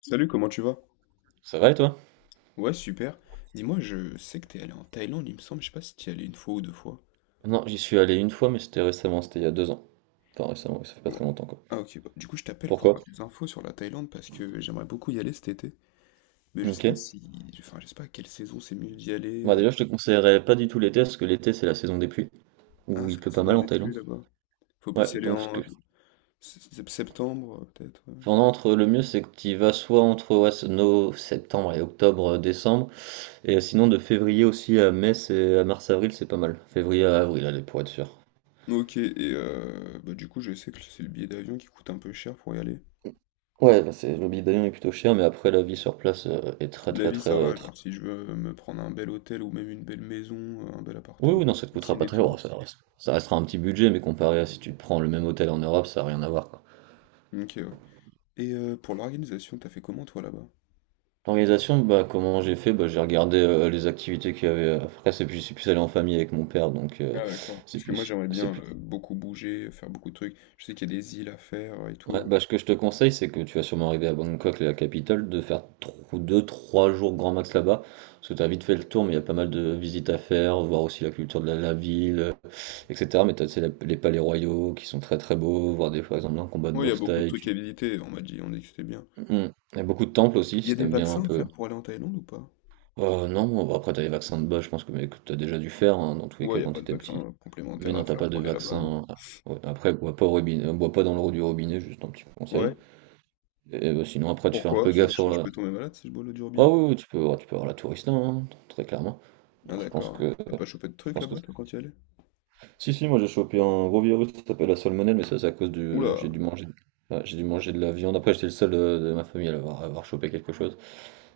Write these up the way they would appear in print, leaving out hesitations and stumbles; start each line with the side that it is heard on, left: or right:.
left: Salut, comment tu vas?
right: Ça va et toi?
left: Ouais, super. Dis-moi, je sais que t'es allé en Thaïlande, il me semble, je sais pas si t'y es allé une fois ou deux fois.
right: Non, j'y suis allé une fois, mais c'était récemment, c'était il y a deux ans. Enfin, récemment, ouais, ça fait pas
left: Ouais.
right: très longtemps, quoi.
left: Ah ok, bah, du coup je t'appelle pour
right: Pourquoi?
left: avoir des infos sur la Thaïlande parce que j'aimerais beaucoup y aller cet été. Mais je sais
right: Ok.
left: pas si... Enfin, je sais pas à quelle saison c'est mieux d'y aller.
right: Moi,
left: euh.
right: déjà, je te conseillerais pas du tout l'été, parce que l'été, c'est la saison des pluies,
left: Ah,
right: où il
left: c'est la
right: pleut pas
left: saison
right: mal en
left: des pluies
right: Thaïlande.
left: là-bas. Faut plus
right: Ouais,
left: y aller
right: donc ce que.
left: en septembre, peut-être. Ouais.
right: Enfin, non, entre le mieux, c'est que tu y vas soit entre ouais, c'est septembre et octobre, décembre, et sinon de février aussi à mai, c'est à mars-avril, c'est pas mal. Février à avril, allez, pour être sûr.
left: Ok, et bah, du coup je sais que c'est le billet d'avion qui coûte un peu cher pour y aller.
right: Ouais, bah, c'est le billet d'avion est plutôt cher, mais après, la vie sur place est très,
left: La
right: très,
left: vie,
right: très,
left: ça
right: très,
left: va, genre si je veux me prendre un bel hôtel ou même une belle maison, un bel
right: Oui,
left: appartement,
right: oui, non, ça te
left: une
right: coûtera
left: piscine
right: pas
left: et
right: très
left: tout.
right: cher. Ça, ça restera un petit budget, mais comparé à si tu prends le même hôtel en Europe, ça n'a rien à voir, quoi.
left: Ok, ouais. Et pour l'organisation, t'as fait comment toi là-bas?
right: L'organisation, bah, comment j'ai fait? Bah, j'ai regardé les activités qu'il y avait. Après, c'est plus, je suis plus allé en famille avec mon père, donc
left: Ah d'accord.
right: c'est
left: Parce que moi
right: plus,
left: j'aimerais
right: c'est
left: bien
right: plus.
left: beaucoup bouger, faire beaucoup de trucs. Je sais qu'il y a des îles à faire et
right: Ouais,
left: tout.
right: bah, ce que je te conseille, c'est que tu vas sûrement arriver à Bangkok, la capitale, de faire 2, trois jours grand max là-bas, parce que tu as vite fait le tour, mais il y a pas mal de visites à faire, voir aussi la culture de la ville, etc. Mais tu as les palais royaux qui sont très très beaux, voir des, par exemple un combat de
left: Ouais, il y a
right: boxe
left: beaucoup de
right: thaï.
left: trucs à visiter, on m'a dit, on a dit que c'était bien.
right: Mmh. Il y a beaucoup de temples aussi,
left: Il y a
right: si
left: des
right: t'aimes bien un
left: vaccins à
right: peu.
left: faire pour aller en Thaïlande ou pas?
right: Oh non, bon, bah après t'as les vaccins de base, je pense que, mais que t'as déjà dû faire hein, dans tous les
left: Ouais, il
right: cas
left: n'y a
right: quand
left: pas de
right: t'étais
left: vaccin
right: petit. Mais
left: complémentaire à
right: non, t'as
left: faire
right: pas
left: pour
right: de
left: aller là-bas, non.
right: vaccin. Ah, ouais. Après, bois pas au robinet, bois pas dans l'eau du robinet, juste un petit conseil.
left: Ouais,
right: Et bah, sinon, après, tu fais un
left: pourquoi?
right: peu gaffe
left: Sinon je,
right: sur
left: je peux
right: la.
left: tomber malade si je bois l'eau du
right: Ah
left: robinet.
right: oui, oui, tu peux, ouais, tu peux avoir la tourista, hein, très clairement.
left: Ah
right: Donc je pense
left: d'accord, ouais.
right: que,
left: T'as pas chopé de
right: je
left: trucs
right: pense que.
left: là-bas toi quand tu y allais?
right: Si si, moi j'ai chopé un gros virus, ça s'appelle la salmonelle, mais ça c'est à cause du, j'ai
left: Oula!
right: dû manger, ouais, j'ai dû manger de la viande. Après, j'étais le seul de, ma famille à avoir chopé quelque chose.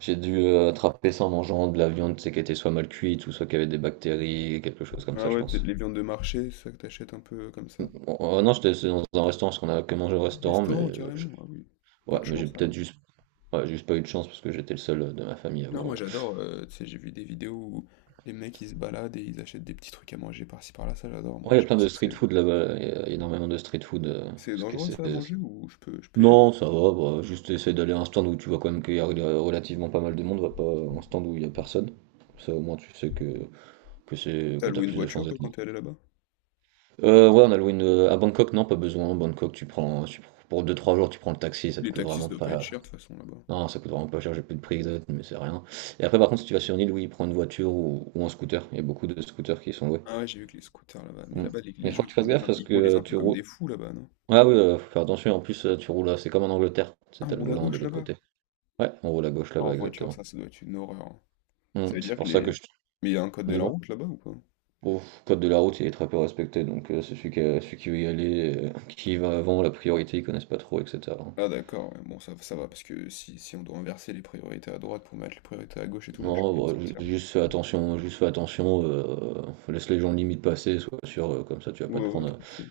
right: J'ai dû attraper ça en mangeant de la viande, c'est sais, qui était soit mal cuite ou soit qui avait des bactéries, quelque chose comme ça,
left: Ah
right: je
left: ouais, c'est
right: pense.
left: les viandes de marché, c'est ça que t'achètes un peu comme ça.
right: Bon, non, j'étais c'est dans un restaurant, parce qu'on a que mangé au
left: Un
right: restaurant, mais
left: restaurant carrément, ah oui. Pas
right: ouais,
left: de
right: mais j'ai
left: chance
right: peut-être
left: alors.
right: juste, ouais, juste pas eu de chance parce que j'étais le seul de ma famille à
left: Non,
right: avoir.
left: moi j'adore, tu sais, j'ai vu des vidéos où les mecs ils se baladent et ils achètent des petits trucs à manger par-ci par-là, ça j'adore, moi.
right: Ouais, il y
left: Je
right: a
left: sais
right: plein
left: pas
right: de
left: si
right: street
left: c'est
right: food là-bas, il y a énormément de street food.
left: c'est
right: Ce que
left: dangereux
right: c'est...
left: ça à manger ou je peux y aller?
right: Non, ça va, bah, juste essayer d'aller à un stand où tu vois quand même qu'il y a relativement pas mal de monde, va pas à un stand où il y a personne. Ça au moins tu sais que c'est
left: T'as
right: que t'as
left: loué une
right: plus de
left: voiture
right: chances
left: toi
right: d'être
left: quand t'es allé là-bas?
right: Ouais, on a loué une... À Bangkok, non, pas besoin. À Bangkok, tu prends... tu Pour deux trois jours, tu prends le taxi, ça te
left: Les
right: coûte
left: taxis ça
right: vraiment
left: doit pas être
right: pas...
left: cher de toute façon là-bas.
right: Non, ça coûte vraiment pas cher, j'ai plus de prix exact, mais c'est rien. Et après, par contre, si tu vas sur une île, oui, prends une voiture ou un scooter. Il y a beaucoup de scooters qui sont loués.
left: Ah ouais, j'ai vu que les scooters là-bas, mais
right: Mm.
left: là-bas les,
right: Mais
left: les gens
right: faut que
left: ils
right: tu fasses gaffe parce
left: ils
right: que
left: conduisent un peu
right: tu
left: comme
right: roules...
left: des fous là-bas, non?
right: Ah oui, faut faire attention, en plus, tu roules... C'est comme en Angleterre, c'est
left: Ah, on
right: t'as le
left: roule à
right: volant de
left: gauche
right: l'autre
left: là-bas?
right: côté. Ouais, on roule à gauche
left: Ah, en
right: là-bas,
left: voiture
right: exactement.
left: ça, ça doit être une horreur, hein.
right: Mm.
left: Ça veut
right: C'est
left: dire que
right: pour ça
left: les.
right: que je...
left: Mais il y a un code de la
right: Dis-moi.
left: route là-bas ou pas?
right: Au code de la route, il est très peu respecté, donc c'est celui qui, celui qui veut y aller, qui y va avant, la priorité, ils connaissent pas trop, etc.
left: Ah d'accord, ouais, bon ça va, parce que si, si on doit inverser les priorités à droite pour mettre les priorités à gauche et tout, moi je vais m'en
right: Non, bah,
left: sortir.
right: juste fais attention, juste fais attention. Laisse les gens limite passer, sois sûr, comme ça tu vas pas
left: Ouais
right: te
left: ouais,
right: prendre.
left: tranquille.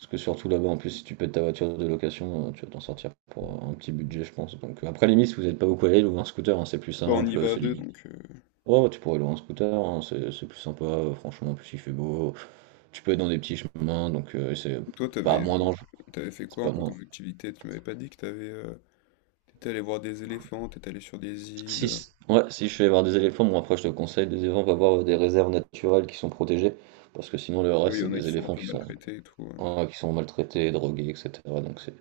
right: Parce que surtout là-bas, en plus, si tu pètes ta voiture de location, tu vas t'en sortir pour un petit budget, je pense. Donc après, limite, si vous n'êtes pas beaucoup à aller, louer un scooter, hein, c'est plus
left: Bon, on y
right: simple,
left: va à
right: c'est
left: deux,
right: limite.
left: donc. euh,
right: Ouais ouais, tu pourrais louer un scooter, hein, c'est plus sympa, franchement, en plus il fait beau, tu peux être dans des petits chemins, donc c'est
left: Et toi,
right: pas moins dangereux,
left: t'avais fait
right: c'est
left: quoi un
right: pas
left: peu
right: moins.
left: comme activité? Tu m'avais pas dit que t'étais allé voir des éléphants, t'étais allé sur des îles.
right: Si, ouais, si je suis voir des éléphants, bon après je te conseille des éléphants, va voir des réserves naturelles qui sont protégées, parce que sinon le
left: Oui, il
right: reste
left: y
right: c'est
left: en a qui
right: des
left: sont un
right: éléphants
left: peu
right: qui sont
left: maltraités et tout. Ouais,
right: Ouais, qui sont maltraités, drogués, etc. Donc c'est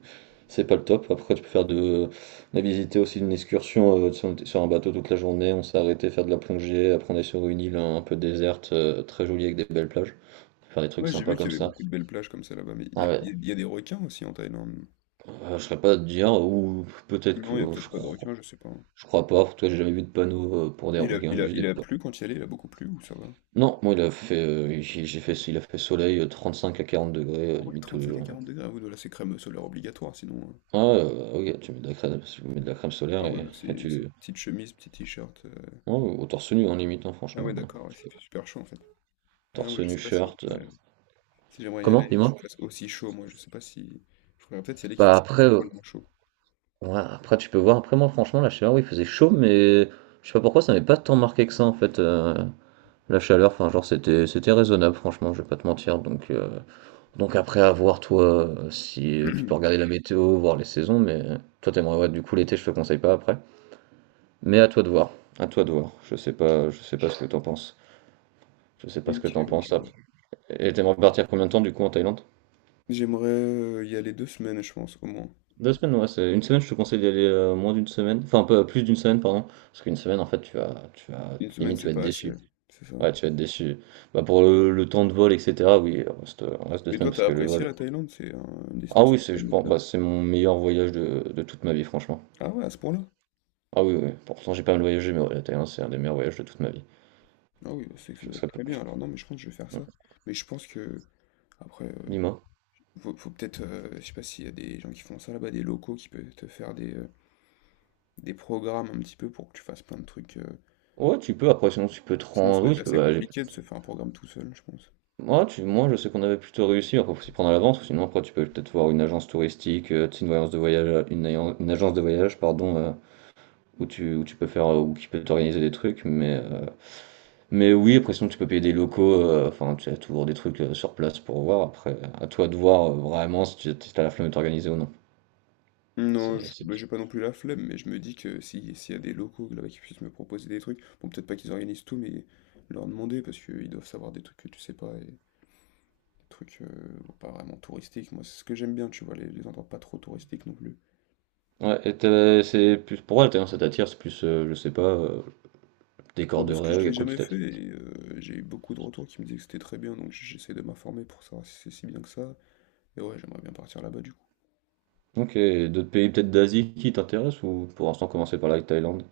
right: c'est pas le top. Après, tu peux faire de. On a visité aussi une excursion sur, on était sur un bateau toute la journée. On s'est arrêté faire de la plongée. Après, on est sur une île un peu déserte, très jolie avec des belles plages. Faire des trucs
left: ouais, j'ai
right: sympas
left: vu qu'il
right: comme
left: y avait
right: ça.
left: beaucoup de belles plages comme ça là-bas, mais il y
right: Ah
left: a,
right: ouais,
left: il y a- il y a des requins aussi en Thaïlande.
right: je serais pas à te dire, ou peut-être que.
left: Non, il y a
right: Oh,
left: peut-être pas de requins, je sais pas, hein.
right: je crois pas. Toi, j'ai jamais vu de panneau pour des
left: Il a,
right: requins,
left: il a,
right: juste des.
left: il a plu quand il y allait, il a beaucoup plu ou ça va?
right: Non, moi, il a fait, j'ai fait, il a fait soleil 5 à 40 degrés,
left: Ah ouais,
right: limite tous les
left: 35 à
right: jours.
left: 40 degrés, ah oui, voilà, c'est crème solaire obligatoire, sinon.
right: Ah, ouais, ok, tu mets de la crème, tu mets de la crème solaire
left: Ah
right: et,
left: voilà,
right: et
left: c'est
right: tu,
left: petite chemise, petit t-shirt.
right: Ouais, au torse nu en limite, hein,
left: Ah
right: franchement.
left: ouais, d'accord, ouais,
right: Tu peux-
left: il super chaud en fait. Ah non, ouais,
right: Torse
left: je
right: nu,
left: sais pas si.
right: shirt.
left: Ouais, si j'aimerais y aller
right: Comment,
left: et qu'il
right: dis-moi?
left: fasse aussi chaud, moi, je sais pas si. Je pourrais peut-être y aller qu'il
right: Bah
left: fasse
right: après,
left: un poil moins chaud.
right: ouais, après tu peux voir. Après moi, franchement, la chaleur, oui, il faisait chaud, mais je sais pas pourquoi ça m'avait pas tant marqué que ça en fait. La chaleur, enfin genre c'était raisonnable, franchement, je vais pas te mentir. Donc donc après à voir toi si tu peux regarder la météo, voir les saisons, mais toi t'aimerais ouais, du coup l'été, je te conseille pas après. Mais à toi de voir. À toi de voir. Je sais pas ce que t'en penses. Je sais pas ce que
left: Ok,
right: t'en
left: ouais, je
right: penses.
left: vois.
right: Après. Et t'aimerais partir combien de temps du coup en Thaïlande?
left: J'aimerais y aller deux semaines, je pense, au moins.
right: Deux semaines, ouais, c'est une semaine, je te conseille d'y aller moins d'une semaine, enfin un peu plus d'une semaine, pardon, parce qu'une semaine, en fait, tu vas,
left: Une semaine,
right: limite, tu
left: c'est
right: vas être
left: pas assez,
right: déçu.
left: c'est ça.
right: Ouais, tu vas être déçu. Bah, pour le temps de vol, etc., oui, on reste deux
left: Mais toi,
right: semaines parce
left: t'as
right: que le
left: apprécié
right: vol.
left: la Thaïlande? Une
right: Ah
left: destination
right: oui,
left: que
right: c'est,
left: t'as
right: je
left: aimé
right: pense,
left: faire.
right: bah, c'est mon meilleur voyage de toute ma vie, franchement.
left: Ah ouais, à ce point-là?
right: Ah oui, oui, pourtant j'ai pas mal voyagé, mais ouais, la Thaïlande, c'est un des meilleurs voyages de toute ma vie.
left: Ah oui, bah, c'est que ça
right: Je
left: doit être
right: serais pas-
left: très bien. Alors non, mais je pense que je vais faire ça. Mais je pense que, après,
right: Dis-moi.
left: faut peut-être, je sais pas s'il y a des gens qui font ça là-bas, des locaux qui peuvent te faire des programmes un petit peu pour que tu fasses plein de trucs.
right: Ouais, tu peux, après, sinon, tu peux te
left: Sinon, ça
right: rendre,
left: doit
right: oui,
left: être
right: tu peux,
left: assez
right: bah,
left: compliqué de se faire un programme tout seul, je pense.
right: Moi, tu, moi, je sais qu'on avait plutôt réussi. Après, faut s'y prendre à l'avance. Sinon, après, tu peux peut-être voir une agence touristique, tu sais, une voyance de voyage, une, une agence de voyage, pardon, où tu peux faire, ou qui peut t'organiser des trucs. Mais oui, après, sinon, tu peux payer des locaux. Enfin, tu as toujours des trucs sur place pour voir. Après, à toi de voir vraiment si tu si t'as la flemme de t'organiser ou non.
left: Non,
right: C'est...
left: bah, j'ai pas non plus la flemme, mais je me dis que si, s'il y a des locaux là-bas qui puissent me proposer des trucs, bon, peut-être pas qu'ils organisent tout, mais leur demander, parce qu'ils doivent savoir des trucs que tu sais pas, et des trucs bon, pas vraiment touristiques. Moi, c'est ce que j'aime bien, tu vois, les endroits pas trop touristiques non plus.
right: Ouais, et t'as- c'est plus pour elle, t'as- ça t'attire, c'est plus, je sais pas,
left: Bon,
right: décor de
left: parce que je
right: rêve, y
left: l'ai
right: a quoi qui
left: jamais fait,
right: t'attire.
left: et j'ai eu beaucoup de retours qui me disaient que c'était très bien, donc j'essaie de m'informer pour savoir si c'est si bien que ça. Et ouais, j'aimerais bien partir là-bas du coup.
right: Ok, et d'autres pays peut-être d'Asie qui t'intéressent ou pour l'instant commencer par la Thaïlande?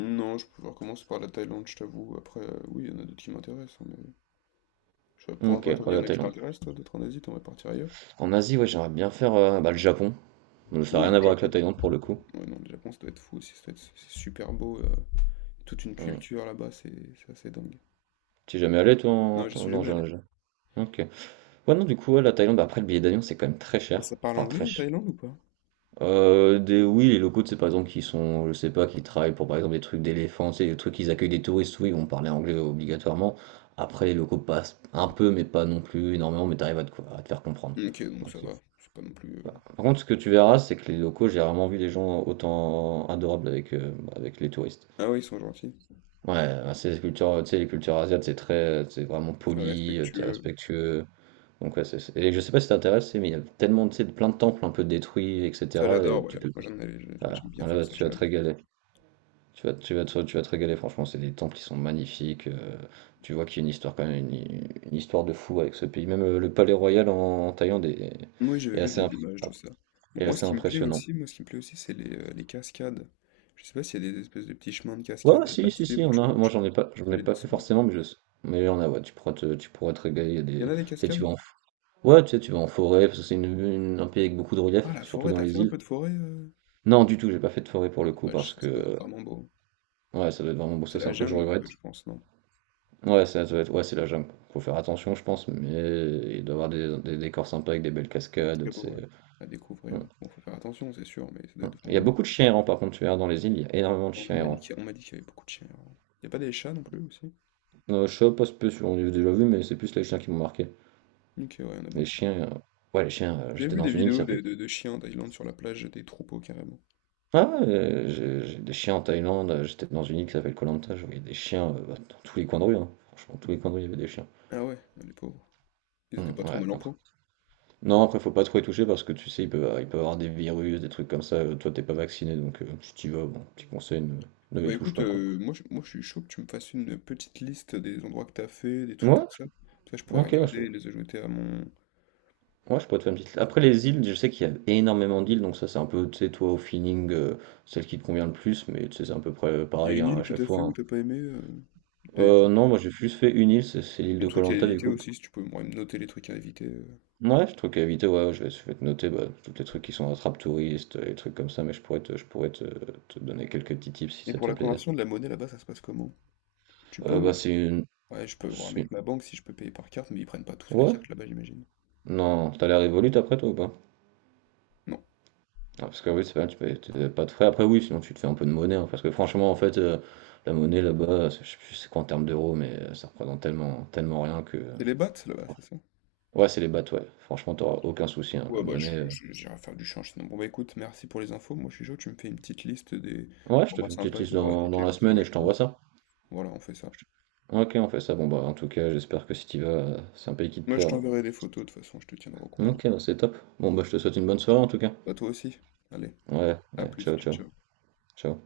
left: Non, je pourrais commencer par la Thaïlande, je t'avoue. Après, oui, il y en a d'autres qui m'intéressent, hein, mais je sais pas
right: OK,
left: pourquoi toi, il
right: ouais,
left: y en
right: la
left: a qui
right: Thaïlande.
left: t'intéressent, toi, d'autres en Asie, t'aimerais partir ailleurs?
right: En Asie, ouais, j'aimerais bien faire bah, le Japon. Donc, ça n'a
left: Oui,
right: rien à
left: le
right: voir avec
left: Japon.
right: la Thaïlande pour le coup.
left: Ouais, non, le Japon, ça doit être fou aussi, c'est super beau. Euh, toute une
right: Hmm.
left: culture là-bas, c'est assez dingue.
right: T'es jamais allé toi?
left: Non,
right: En-
left: j'y
right: en-
left: suis
right: Non,
left: jamais allé.
right: j'ai- Ok. Ouais, non, du coup, ouais, la Thaïlande, bah, après le billet d'avion, c'est quand même très
left: Et
right: cher.
left: ça parle
right: Enfin,
left: anglais
right: très
left: en
right: cher.
left: Thaïlande ou pas?
right: Des... Oui, les locaux, c'est par exemple, qui sont, je sais pas, qui travaillent pour par exemple des trucs d'éléphants, c'est des trucs qu'ils accueillent des touristes, oui, ils vont parler anglais obligatoirement. Après, les locaux passent un peu, mais pas non plus énormément, mais t'arrives à te... à te faire comprendre.
left: Ok, donc ça va. C'est pas non plus. Euh,
right: Par contre, ce que tu verras, c'est que les locaux, j'ai rarement vu des gens autant adorables avec, avec les touristes.
left: ah oui, ils sont gentils.
right: Ouais, enfin, c'est les cultures, tu sais, les cultures asiatiques, c'est très, c'est vraiment
left: Très
right: poli, t'es
left: respectueux.
right: respectueux. Donc ouais, c'est, et je sais pas si t'intéresse, mais il y a tellement, tu sais, plein de temples un peu détruits,
left: Ça,
right: etc. Et que
left: j'adore,
right: tu
left: ouais.
right: peux...
left: Moi,
right: Ah,
left: j'aime bien faire
right: là,
left: ça,
right: tu vas te
left: j'aime.
right: régaler. Tu vas te régaler, franchement, c'est des temples qui sont magnifiques. Tu vois qu'il y a une histoire quand même, une histoire de fou avec ce pays. Même le palais royal en Thaïlande est,
left: Moi, j'avais
right: est
left: vu
right: assez,
left: des images de ça. Bon,
right: est assez impressionnant.
left: moi, ce qui me plaît aussi, c'est les cascades. Je sais pas s'il y a des espèces de petits chemins de
right: Ouais,
left: cascades
right: ouais,
left: à
right: si, si, si,
left: suivre,
right: on
left: tu
right: a.
left: vois.
right: Moi,
left: Tu, tu
right: j'en
left: peux
right: ai
left: les
right: pas fait
left: dessiner.
right: forcément, mais je sais. Mais il y en a, ouais, tu pourras te régaler. Il y a
left: Il y
right: des...
left: en
right: Tu
left: a des
right: sais,
left: cascades?
right: ouais, tu sais, tu vas en forêt, parce que c'est un pays avec beaucoup de relief,
left: Ah, la
right: surtout
left: forêt,
right: dans
left: t'as fait
right: les
left: un
right: îles.
left: peu de forêt
right: Non, du tout, j'ai pas fait de forêt pour
left: ah
right: le coup,
left: dommage,
right: parce
left: ça ça doit être
right: que...
left: vraiment beau.
right: Ouais, ça doit être vraiment. Bon,
left: C'est
right: ça, c'est
left: la
right: un truc que je
left: jungle un
right: regrette.
left: peu, je pense, non? Ça
right: Ouais, ça doit être. Ouais, c'est la jungle. Faut faire attention, je pense, mais il doit y avoir des décors sympas avec des belles
left: doit être
right: cascades,
left: très
right: tu
left: beau,
right: sais.
left: ouais, à découvrir.
right: Hum,
left: Bon, faut faire attention, c'est sûr, mais ça doit être
right: Il y
left: vraiment
right: a
left: beau.
right: beaucoup de chiens errants, par contre, tu verras dans les îles, il y a énormément de
left: Avant, on
right: chiens
left: m'a dit
right: errants.
left: on m'a dit qu'il y avait beaucoup de chiens. Il n'y a pas des chats non plus aussi?
right: Je sais pas spécialement, on les a déjà vu, mais c'est plus les chiens qui m'ont marqué.
left: Ok, ouais, il y en a
right: Les
left: beaucoup.
right: chiens, ouais, les chiens,
left: J'ai
right: j'étais
left: vu
right: dans
left: des
right: une île qui
left: vidéos de,
right: s'appelait...
left: de chiens en Thaïlande sur la plage, des troupeaux carrément.
right: Ah, j'ai des chiens en Thaïlande, j'étais dans une île qui s'appelle Koh Lanta, je voyais des chiens bah, dans tous les coins de rue, hein. Franchement, tous les coins de rue, il y avait des chiens.
left: Ah ouais, ah, les pauvres. Ils étaient pas trop
right: Ouais,
left: mal en
right: après.
left: point.
right: Non, après, faut pas trop y toucher parce que tu sais, il peut y avoir des virus, des trucs comme ça, toi, t'es pas vacciné, donc si t'y vas, bon, petit conseil, ne, ne
left: Bah
right: les touche
left: écoute,
right: pas, quoi.
left: moi, moi je suis chaud que tu me fasses une petite liste des endroits que t'as fait, des trucs
right: Ouais,
left: comme ça. Ça, je pourrais
right: ok,
left: regarder
right: je,
left: et les ajouter à mon.
right: ouais, je peux te faire une petite... Après, les îles, je sais qu'il y a énormément d'îles, donc ça, c'est un peu, tu sais, toi, au feeling, celle qui te convient le plus, mais tu sais, c'est à peu près
left: Il y a
right: pareil
left: une
right: hein,
left: île
right: à
left: que
right: chaque
left: t'as fait
right: fois,
left: ou
right: hein.
left: t'as pas aimé, des trucs.
right: Non, moi j'ai juste fait une île, c'est l'île
left: Les
right: de
left: trucs à
right: koh du
left: éviter
right: coup.
left: aussi, si tu peux ouais, noter les trucs à éviter.
right: Ouais, je trouve qu'à éviter, ouais, je vais te noter bah, tous les trucs qui sont attrape touristes, les trucs comme ça, mais je pourrais te donner quelques petits tips si
left: Et
right: ça te
left: pour
right: fait
left: la
right: plaisir.
left: conversion de la monnaie là-bas, ça se passe comment? Tu peux.
right: Bah c'est une,
left: Ouais, je peux voir
right: c'est une-
left: avec ma banque si je peux payer par carte, mais ils prennent pas tous la
right: Ouais?
left: carte là-bas, j'imagine.
right: Non, t'as l'air Revolut après toi ou pas?
left: Non.
right: Ah, parce que oui, c'est pas mal, tu payes t'as pas de frais. Après oui, sinon tu te fais un peu de monnaie, hein, parce que franchement en fait, la monnaie là-bas, c'est... je sais plus c'est quoi en termes d'euros, mais ça représente tellement, tellement rien que...
left: C'est les bahts là-bas, c'est ça?
right: Ouais, c'est les bateaux, ouais. Franchement, t'auras aucun souci, hein, la
left: Ouais, bah,
right: monnaie.
left: j'irai faire du change sinon. Bon, bah, écoute, merci pour les infos. Moi, je suis chaud, tu me fais une petite liste des
right: Ouais, je te
left: endroits
right: fais une petite
left: sympas et des
right: liste
left: endroits à
right: dans
left: éviter,
right: la
left: comme ça, je
right: semaine et je
left: regarde. Ouais.
right: t'envoie ça.
left: Voilà, on fait ça.
right: Ok, on fait ça. Bon, bah, en tout cas, j'espère que si t'y vas, c'est un pays qui te
left: Moi, je
right: plaira.
left: t'enverrai des photos, de toute façon, je te tiendrai au courant.
right: Ok, bah, c'est top. Bon, bah, je te souhaite une bonne soirée en tout cas.
left: Bah, toi aussi. Allez,
right: Ouais,
left: à
right: ouais,
left: plus,
right: ciao,
left: ciao,
right: ciao,
left: ciao.
right: ciao.